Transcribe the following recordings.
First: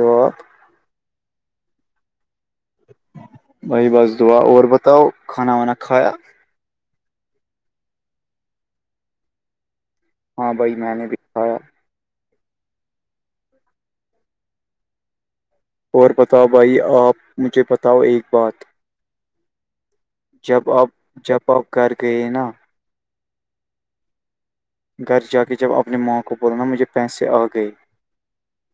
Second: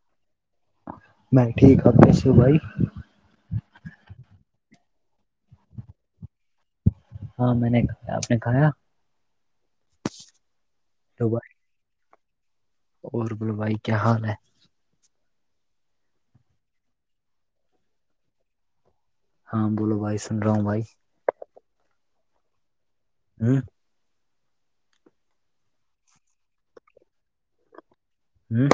وق میں ٹھیک ہتےسو بھائی بھائی بس دعا اور بتاؤ کھانا وانا کھایا ہاں میں نے کھایا آپ نے کھایا ہاں بھائی میں نے ہیلو دکھا اور بول بھائی کیا حال ہے اور بتاؤ بھائی آپ مجھے بتاؤ ایک بات ہاں بولو بھائی سن رہا ہوں جب بھائی آپ جب اپ گھر گئے نا ہوں گھر جا کے جب اپنی ماں کو بول نا مجھے پیسے آ گئے ہوں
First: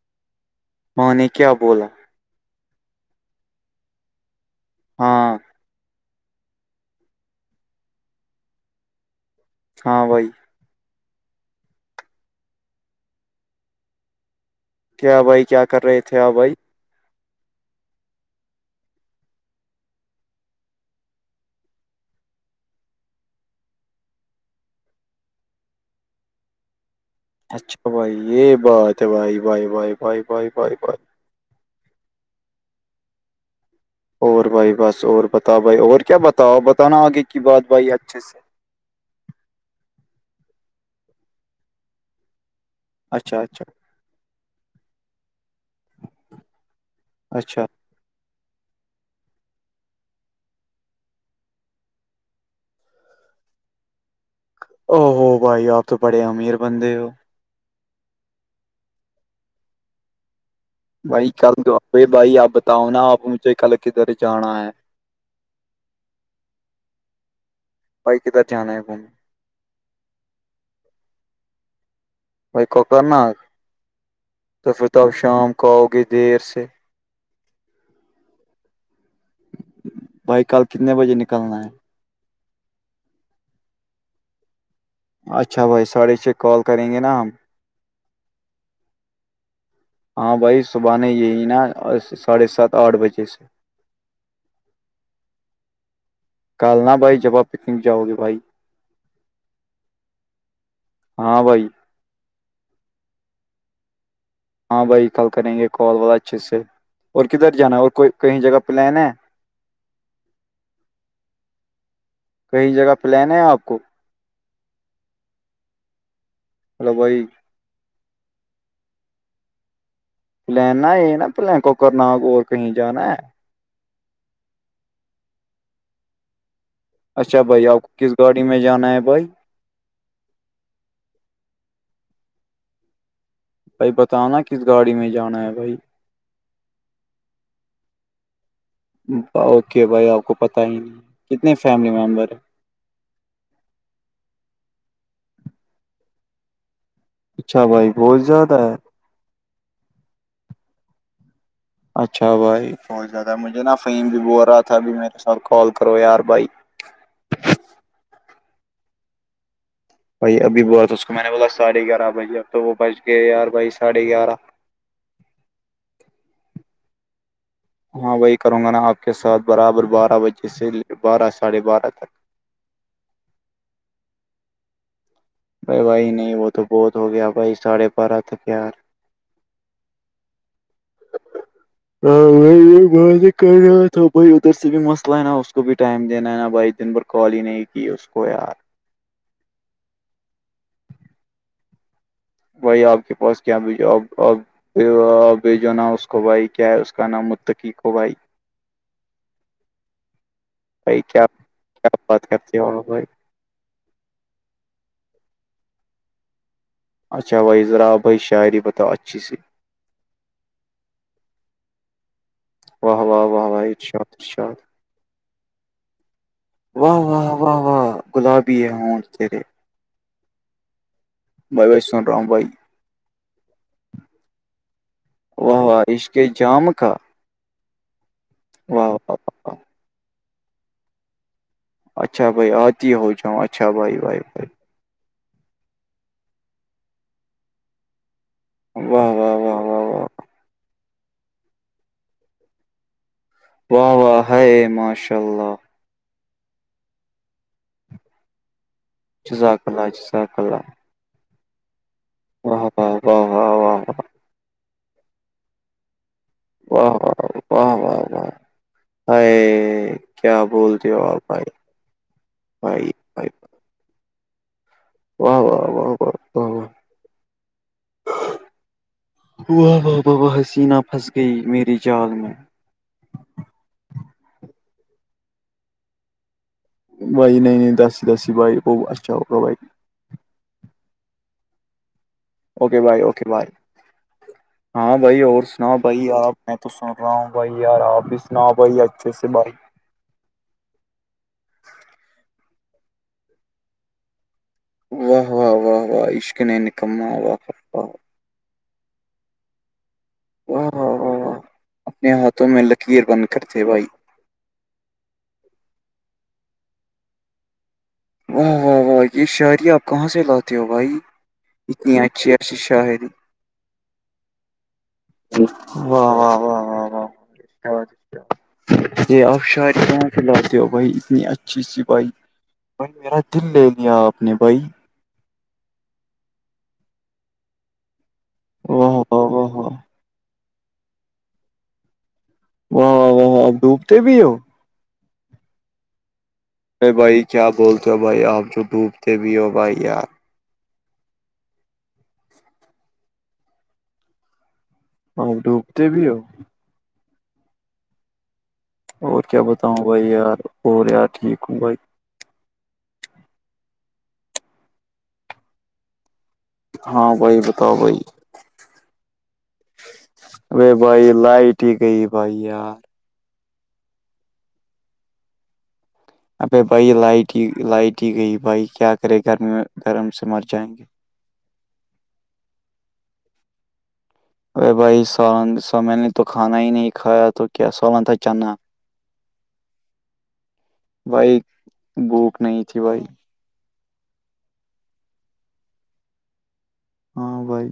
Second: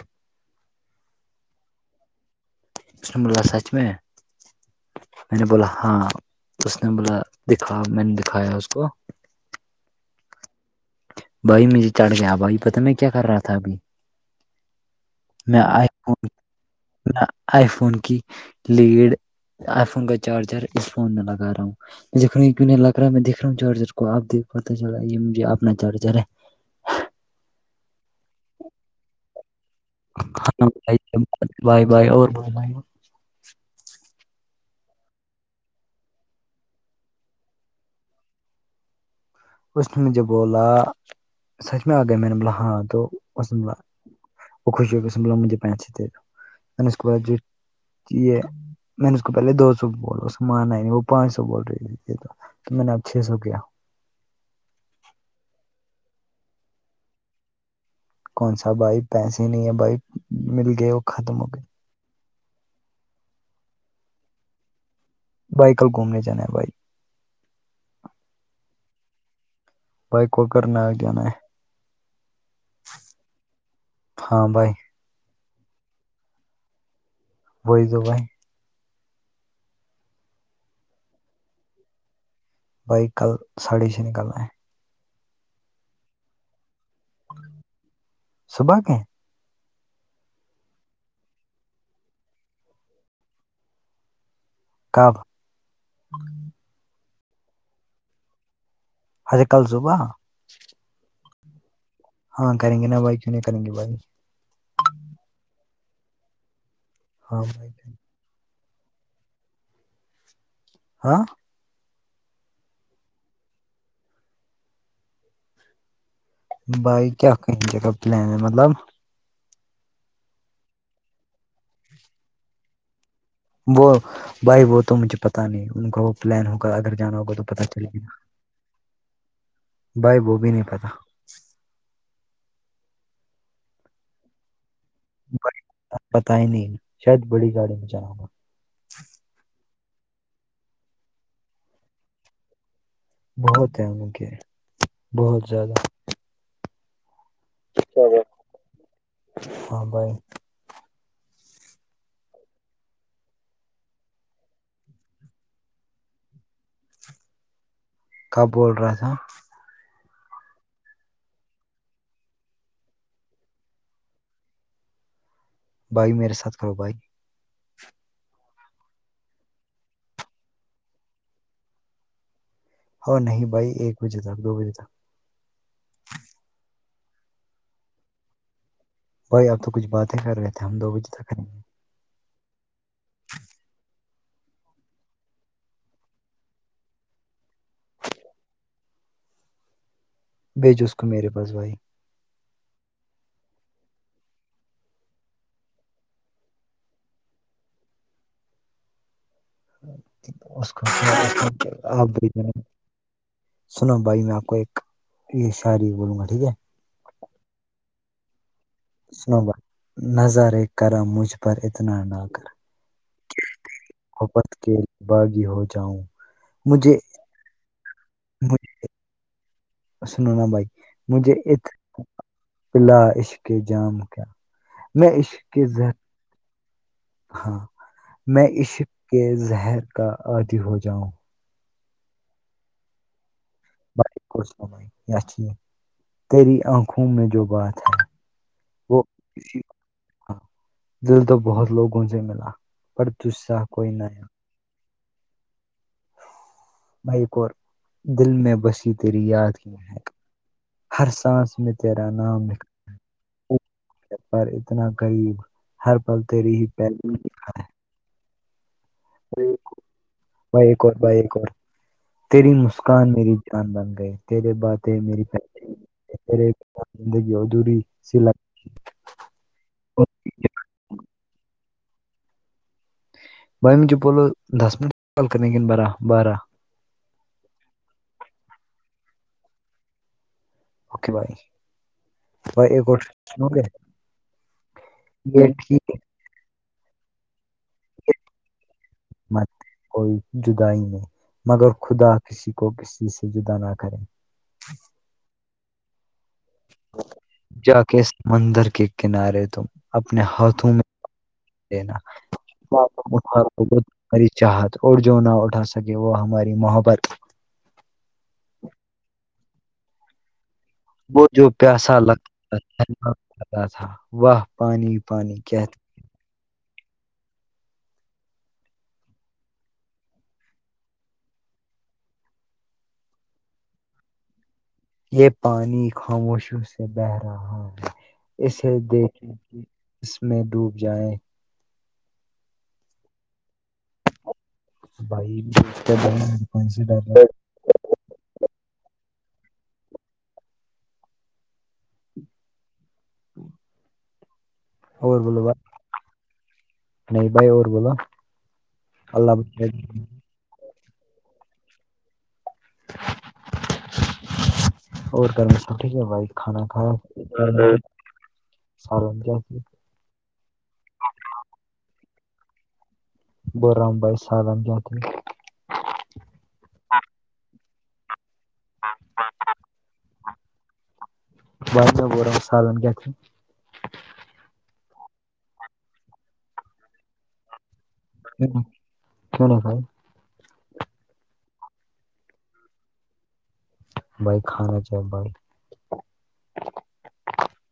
ماں نے کیا بولا اس نے بولا سچ میں ہاں میں نے بولا ہاں اس نے بولا دکھا میں نے دکھایا اس کو ہاں بھائی بھائی مجھے چڑھ گیا بھائی پتا میں کیا کر رہا تھا ابھی کیا بھائی میں کیا کر آئی رہے فون تھے آپ بھائی میں آئی فون کی لیڈ آئی فون کا چارجر اس فون میں لگا رہا ہوں د کیوں نہیں لگ رہا میں دیکھ رہا ہوں چارجر کو آپ د پتا چلا ہے یہ مجھے اپنا چارجر ہے اچھا بھائی یہ بات ہے بھائی بائی بھائی بھائی بائی بائی بائی بھائے بھائے اور ب بائی اور بھائی بس اور بتاؤ بھائی اور کیا بتاؤ بتانا آگے کی بات بھائی اچھے سے اس نے مجھے بولا سچ میں آ گیا میں نے بولا ہاں تو اچھا اس نے اچھا بولا وہ خوشی ہو گ س مجھے پہنچ اچھا جی یہ میں نے اس کو پہلے دو سو بول اس مانا ہی نہیں وہ پانچ سو بول رہی تو تو میں نے اب چھ سو کیا او ہوو بھائی آپ تو بڑے امیر بند ہو کون سا بھائی پیسے نہیں ہے بھائی مل گئے وہ بھائی ختم ہو گئے کلے بھائی آپ بتاؤ نا آپ مجھے کل کدھر جانا ہے بھائی کل گھومنے جانا ہے بھائی کل بھائی کدھر جانا ہے گھومے بھائی کوکر ناگ جانا ہے بھائی کوکر ناگ ہاں تو بھائی پھر تو آپ شام کو آؤ گے دیر سے وہی تو بھائی بھائی کل کتنے بجے نکلنا ہے بھائی کل ساڑے چھ نکلنا ہے اچھا بھائی ساڑے چھ کال کریں گے نا ہم صبح کے ہاں بھائی صبح یہی نا ساڑھے سات آٹھ بجے سے کب کالنا بھائی جب آپ پکنک جاؤ گے بھائی ہجے کل صبح ہاں بھائی ہاں کریں گے نا بھائی کیوں نہیں کریں گے بھائی ہاں بھائی کل کریں گے کال والا اچھے سے اور ہاں کدھر بھائی جانا ہے اور کوئی کہیں جگہ پلان ہے ہاں کہیں جگہ پلان ہے آپ کو بھائی کیا کہیںا پلان ہے مطلب پلینا ہے نا پل کوکر ناگ اور کہیں جانا ہے وہ بھائی وہ تو مجھے پتا نہیں ان کا وہ پلان ہوگا اگر جانا ہوگا اچھا تو پتا بھائی آپ چلے کو کس گا گاڑی میں جانا ہے بھائی بھائی وہ بھی نہیں پتا بھائی بتاو نا کس گاڑی میں جانا ہے بھائی پتا ہی نہیں شاید بڑی گاڑی میں جانا ہے اوکے بھائی آپ کو پت ہی نہیں کتنے فیملی ممبر ہیں بہت ہیں ان کے بہت زیادہ اچھا بھائی بہت زیادہ ہے ہاں [inaudible] اچھا بھائی بہت زیادہ ہے مجھے نا فہیم بھی بول رہا تھا ابھی میرے ساتھ کال کرو یار بھائی کب بول رہا تھا بھائی ابھی با تھا اس کو میں نے بولا ساڑھے گیار بھائی اب تو وہ بج گ یار بھائی ساھے گیارہ بھائی میرے ساتھ کرو بھائی ہاں وہی کروں گا نا آپ کے ساتھ برابر بارہ بجے سے بارہ ساڑھے بارہ تک اور نہیں بھائی ایک بجے تک دو بجے تک بھائی بھائی نہیں وہ تو بہت ہو گیا بھائی ساڑھے بارہ تک یار بھائی آپ تو کچھ باتیں کر رہے تھے ہم دو بجے تک رہیں گے بھائی ادھر سے بھی مسئلہ ہے نا اس کو بھی ٹائم دینا ہے نا بھائی دن بھر کال ہی نہیں کی اس کو یار بیجو اس کو میرے پاس بھائی بھائی آپ کے پاس کیا بھی ج بی جو نا اس کو بھائی کیا ہے اس کا نام متقیق ہو بھائی بھائی کیا کیا بات کرتے ہو بھائی [inaudible] سناو بھائی میں آپ کو ایک یہ شاری بولوں گا ٹھیک ہے اچھا بھائی ذرا آپ بھائی شاعری بتاؤ اچھی سی سنو بھائی نظرے کرم مجھ پر اتنا نہ کر واہ واہ واہ واہ ارشاد محبت ارشاد کے باغی ہو جاؤں مجھے واہ واہ واہ واہ گلابی ہے ہونٹ تیرے سنناا بھائی مجھے بھائی بھائی سن رہا ہوں بھائی پلا عشق جام کیا میں عشق کے زہر کہ جام کا ہاں میں عشق واہ واہ کے واہ واہ۔ زہر کا عادی ہو جاؤں اچھا بھائی آتی ہے ہو جاؤ اچھا بھائی بھائی بھائی چ تیری آنکھوں میں جو بات ہے وہ واہ واہ واہ واہ واہ ک دل تو بہت لوگوں سے ملا پردسا واہ واہ ہے ماشاء اللہ بھائییک اور دل میں بسی تیری یاد جزاک کی اللہ ہے جزاک اللہ ہر سانس میں تیرا نام واہ لکھ واہ واہ واہ واہ پر اتنا غریب ہر پل تری ہی پہ و واہ ا کی۔ کیا بھائی ایک بولتے اور ہو آپ ایک بھائی اور تیری بھائی مسکان بھائی میری جان بن گئی تیر باتیں میری واہ واہ واہ واہ واہ واہ زندگی ادھوری س ل واہ واہ و حسینہ پھنس گئی میرری جال میں بھائی مجھے بولو دس منٹ کال کریں گن بارہ بارہ بائی نہیںنے داسی داسی بائیک وہ اچھا ہو کا بائیک اوکے بھائی اوکے ایک اور بھائی اوکے سنو بھائی گے ہاں بھائی اور یہ سناؤ ٹھیک ہے بھائی آپ میں تو سن رہا ہوں بھائی یار آپ بھی سنا بھائی اچھے سے بھائی مت کوئی جدا ہی نہیں مگر خدا کسی کو کسی سے جدا نہ کریں و و و واہ اشک نے نکم و و و و مندر کے کنارے تم اپنے واہ ہاتھوں میں واہ واہ واہ دینا اپنے ہاتھوں میں لکیر بن کر تھے بھائی ہماری چاہت اور جو نہ اٹھا سکے وہ ہماری محبت واہ واہ واہ یہ شاعری آپ کہاں سے لاتے دیو بھئی وہ جو پیاسا لگتا تھاتا تھا وہاہ پانی پانی کہ و و و و واز یہ آپ شاعید کہاں کھلاتے ہو بھائی اتنی اچھی سی بائی بائی میرا دل لے لیا آپ نے بھائی یہ پانی خاموشیوں سے بہ رہا ہے اسے واہ واہ دیکھیں واہ کہ واہ اس میں ڈوب جائیں واہ و و و آپ ڈوبتے بھی ہو بھائی ب ار بھائی کیا بولتے ہو بھائی آپ جو ڈوبتے بھی ہو بھائی یار اور ڈوبتے بھی ہو نہیں بھائی اور بوولو اور کیا بتاؤں بھائی یار اور یار ٹھیک ہوں بھائی اور کرنا سب ٹھیک ہے بھائی کھانا کاا ہاں بھائی بتاؤ بھائی سرن کیا اے بھائی لائٹ ہی گئی بھائی یار برام بائی سالم ج تھ ابے بھائی لائٹ ہی لائٹ ہی گئی بھائی کیا کرے گرمی گرم سے مر جائیں گے بات میں ب رہا سالن کیا تھ ارے بھائی س سامل نے تو کھانا ہی نہیں کھایا تو کیا سولن تھا چنا کناا سائی بھائی بوک نہیں تھی بھائی بائک کھانا چاہ بائک [inaudible] ہاں بھائی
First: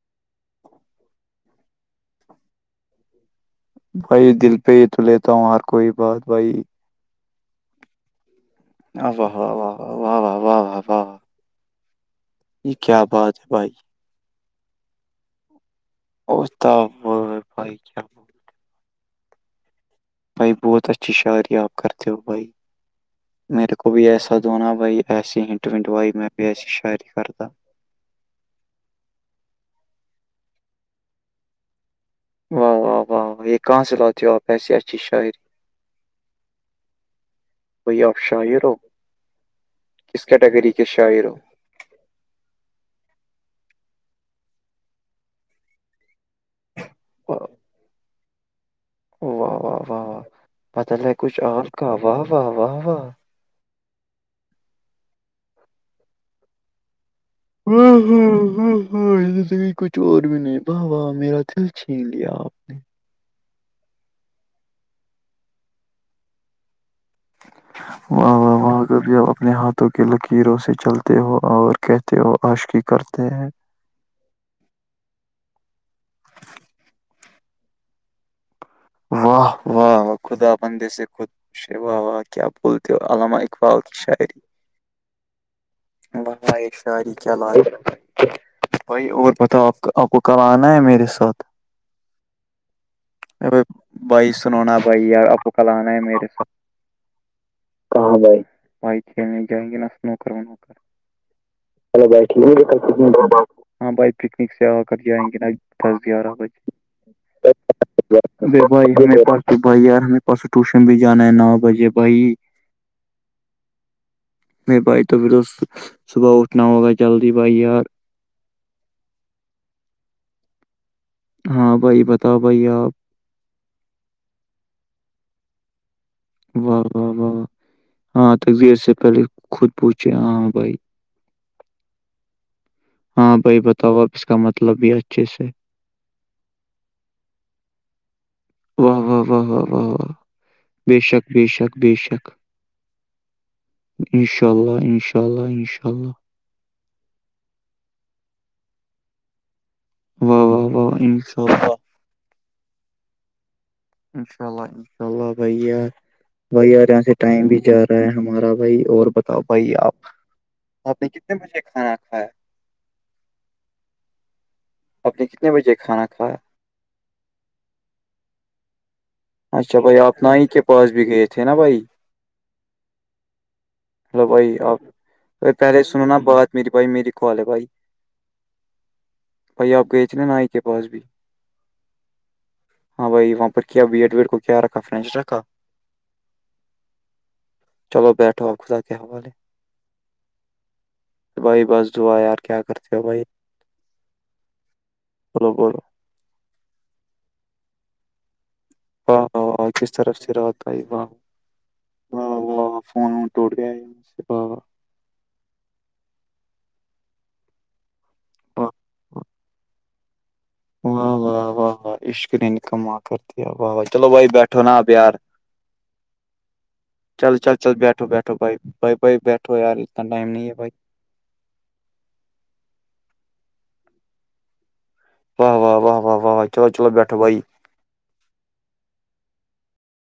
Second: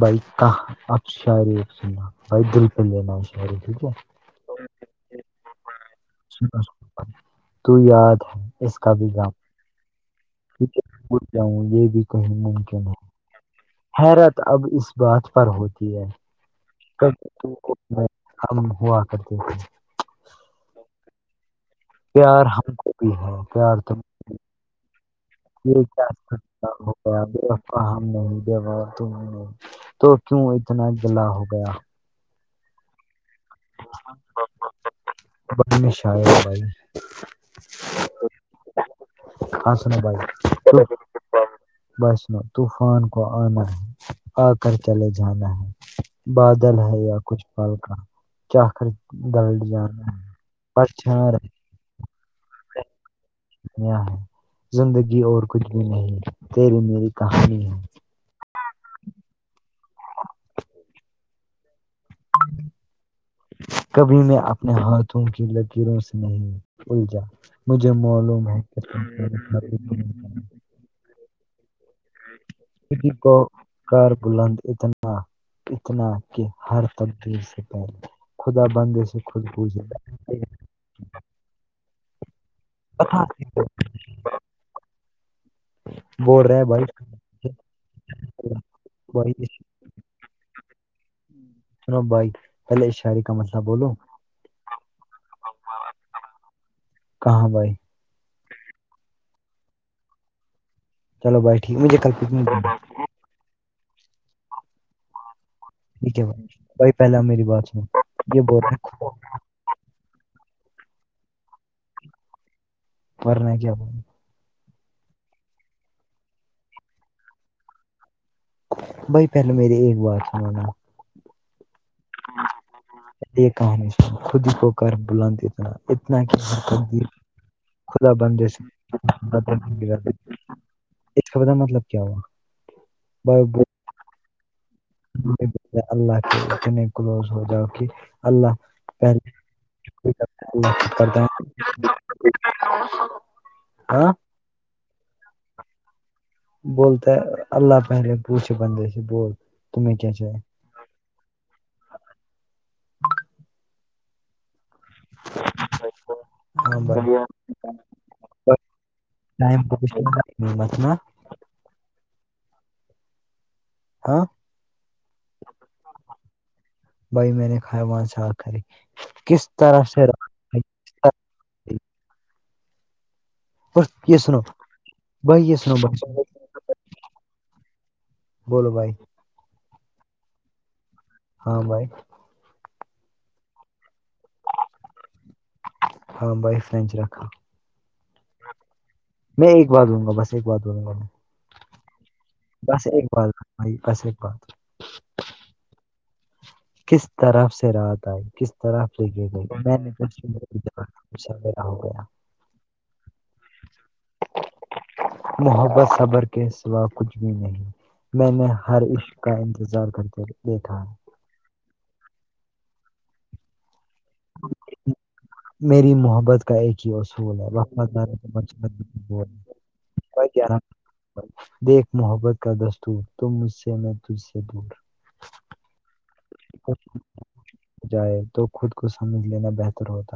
بھائی کا اب شارینا بھائی دک دینا [inaudible] بھائی دل پہ ہی تو لیتا ہوں ہر کوئی بات بھائی سنا تو یاد اس کا بھی واہ واہ واہ واہ واہ واہ واہ واہ واہ، جامچاؤ یہ بھی کہیں یہ ممکن ہو کیا بات ہے بھائی [inaudible] حیرت اب اس بات پر ہوتی ہے بھائی کیا ہم ہوا کرتے تھے بھائی بہت اسھ شعری آیاف کر [inaudible] بھائی پیار ہم کو بھی ہے میرے پیار کو تم بھی ایسا دھونا بھائی ایسی ہٹ وٹ بھائی میں بھی ایسی شاعری کرتا اپا ہم نہیں دیوا تم نہیں تو کیوں اتنا گلا ہو گیا [inaudible] واہ واہ واہ و [inaudible] کہ سے لات دی ہو آپ ایسی اچھی شاعری بڑی میں شاعر ہوں بھائی [unintelligible] بائی آپ شاعر ہو ہاں سنو کس کیٹیگری کے شاعر ہو بسنو طوفان کو آنا ہے آ کر چلے جانا ہے [inaudible] بادل ہے یا کچھ واہ پالکا کیاخر واہ گلڈ واہ جا واہ رہا واہ ہے پرچ بدل ہے کچھ رہ [inaudible] اور کا واہ واہ واہ واہ [inaudible] یہ ہے زندگی اور کچھ بھی نہیں تیری میری کہانی ہے ہوں [inaudible] ہاں ہاں ہاں اس سے کچھ اور بھی نہیں بوا میرا دل چھین لیا آپ نے [inaudible] کبھی میں اپنے ہاتھوں کی لکیروں سے نہیں الجا مجھے واہ معلوم واہ ہے کہ واہ کبھی آپ اپنے ہاتھوں کی لکیروں سے چلتے ہو اور کہتے ہو عاشقی کسی کرتے کو ہیں کار بلند اتنا اتنا کہ ہر تبدیر سے پہلے خدا بندے سے خود واہ پوجے واہ واہ! خدا بندے سے خود پوشے واہ واہ کیا بولتے ہو بتا علامہ اقبال کی شاعری ب بول رہے ہیں بھائی شاعری چل بائی اور بھائی پتہ آپ کا [inaudible] آپ کو کل آنا ہے میرے ساتھ جنو بھائی پہلے اشار کا مسئلہ ارے بولو بھائی سنونا بھائی آپو کل آناا ہے میرے ساتھ کہاں بھائی [inaudible] کہاں جھائی بائی کھیلنے جائیں گے نا اس نوکر و نوکر [inaudible] چلو بھائی ٹھیک مجھے کل پکنک جانا ہے۔ ہاں بھائی پکنک سے آ کر جائیں گے ن [inaudible] ٹھیک ہے بھائی کوئی پہلا میری بات س [inaudible] ارے بھائی ہمیں پس بھائی یار ہمیں پاسوں ٹیوشن بھی جانا ہے نو بجے بھائی [inaudible] پرن کیا آ [inaudible] نہیں بھائی توبھر تو صبح اٹھنا ہوگا جلدی بھائی یار بائی پہلے میرری ایک بار سنا ہاں بھائی بتاؤ بھائی آپ یہ کہانی سن خود ہی کو کر بلند اتنا اتنا کہ واہ واہ حرک واہ واہ خدا بند ہاں جیس تقدیر سے پہلے خود پوچھے ہاں [inaudible] بھائی اس کا بد کا مطلب کیا ہوا ہاں بھائی بتاؤ آپ اس کا مطلب یہ ہے اللہ کے اتنے کلوز ہو جاؤ کہ اللہ واہ [inaudible] واہ واہ واہ واہ واہ بے کر شک بے شک بے شک [inaudible] ہاں [inaudible] ان شاء اللہ ان شاء اللہ ان شاء اللہ بولتا اللہ پہلے پوچھے بندے سے بول تمہیں کیا و چاہیے واہ و انشاءلہ [inaudible] انشاء اللہ انشاء اللہ بھیا بھائی ار یہاں سے ٹائم بھی جا رہا ہے ہمارا بھائی اور بتاؤ بھائی آپ بتنا آپ نے مجھے کانا کھایا ہاں آپ نے کتنے بجے کھانا کھایا بھائی میں نے کھیا وہاں سے آ کر اچھا بھائی آپ ن ہی کے پاس بھی گئے تھے نا سے- بھائی [inaudible] یہ ہلو سنو بھائی آپ بھائی یہ پہلے سنو نا بھائی بات میری بھائی میری کال ہے بھائی بولو بھائی بھائی آپ گئے تھے نا نائی کے پاس بھی ہاں بھائی ہاں بھائی وہاں پر کیا بیڈ ویڈ کو کیا رکھا فرینچ رکھا ہاں بائ فرن رکھا چلو بیٹھو آپ خدا کے حوالے میں ایک بار دوں گا بس ایک بات بولوں گا بھائی بس دعا کیا بس کرتے ہو ایک بھائی بات بھائی بس ایک بات فلو بو کس طرف سے رہاتا ہے کس طرح واہ نے واہ واہ کس طرف سے رات آئی واہ ہو گیا واہ واہ فون وون ٹوٹ گیا یہاں سے محبت صبر کے سوا کچھ بھی نہیں میں نے واہ ہر عشق کا انتظار کرتے دیکھا ہے واہ واہ واہ عشقری ن کما کرتی واہ واہ چلو بھائی بیٹھو نا آپیار میری محبت کا ایک ہی چل اصول ہے چل چل بیٹھو بیٹھو بھائی بھائی بھائی بیٹھو یار اتنا ٹائم نہیں وقت ہے بھائی دیکھ محبت کا دستور تو مجھ سے میں تجھ سے دور واہ واہ واہ واہ واہ واہ چلو ہو چلو بیٹھو بائی جائے تو خود کو سمجھ لینا بہتر ہوتا ہے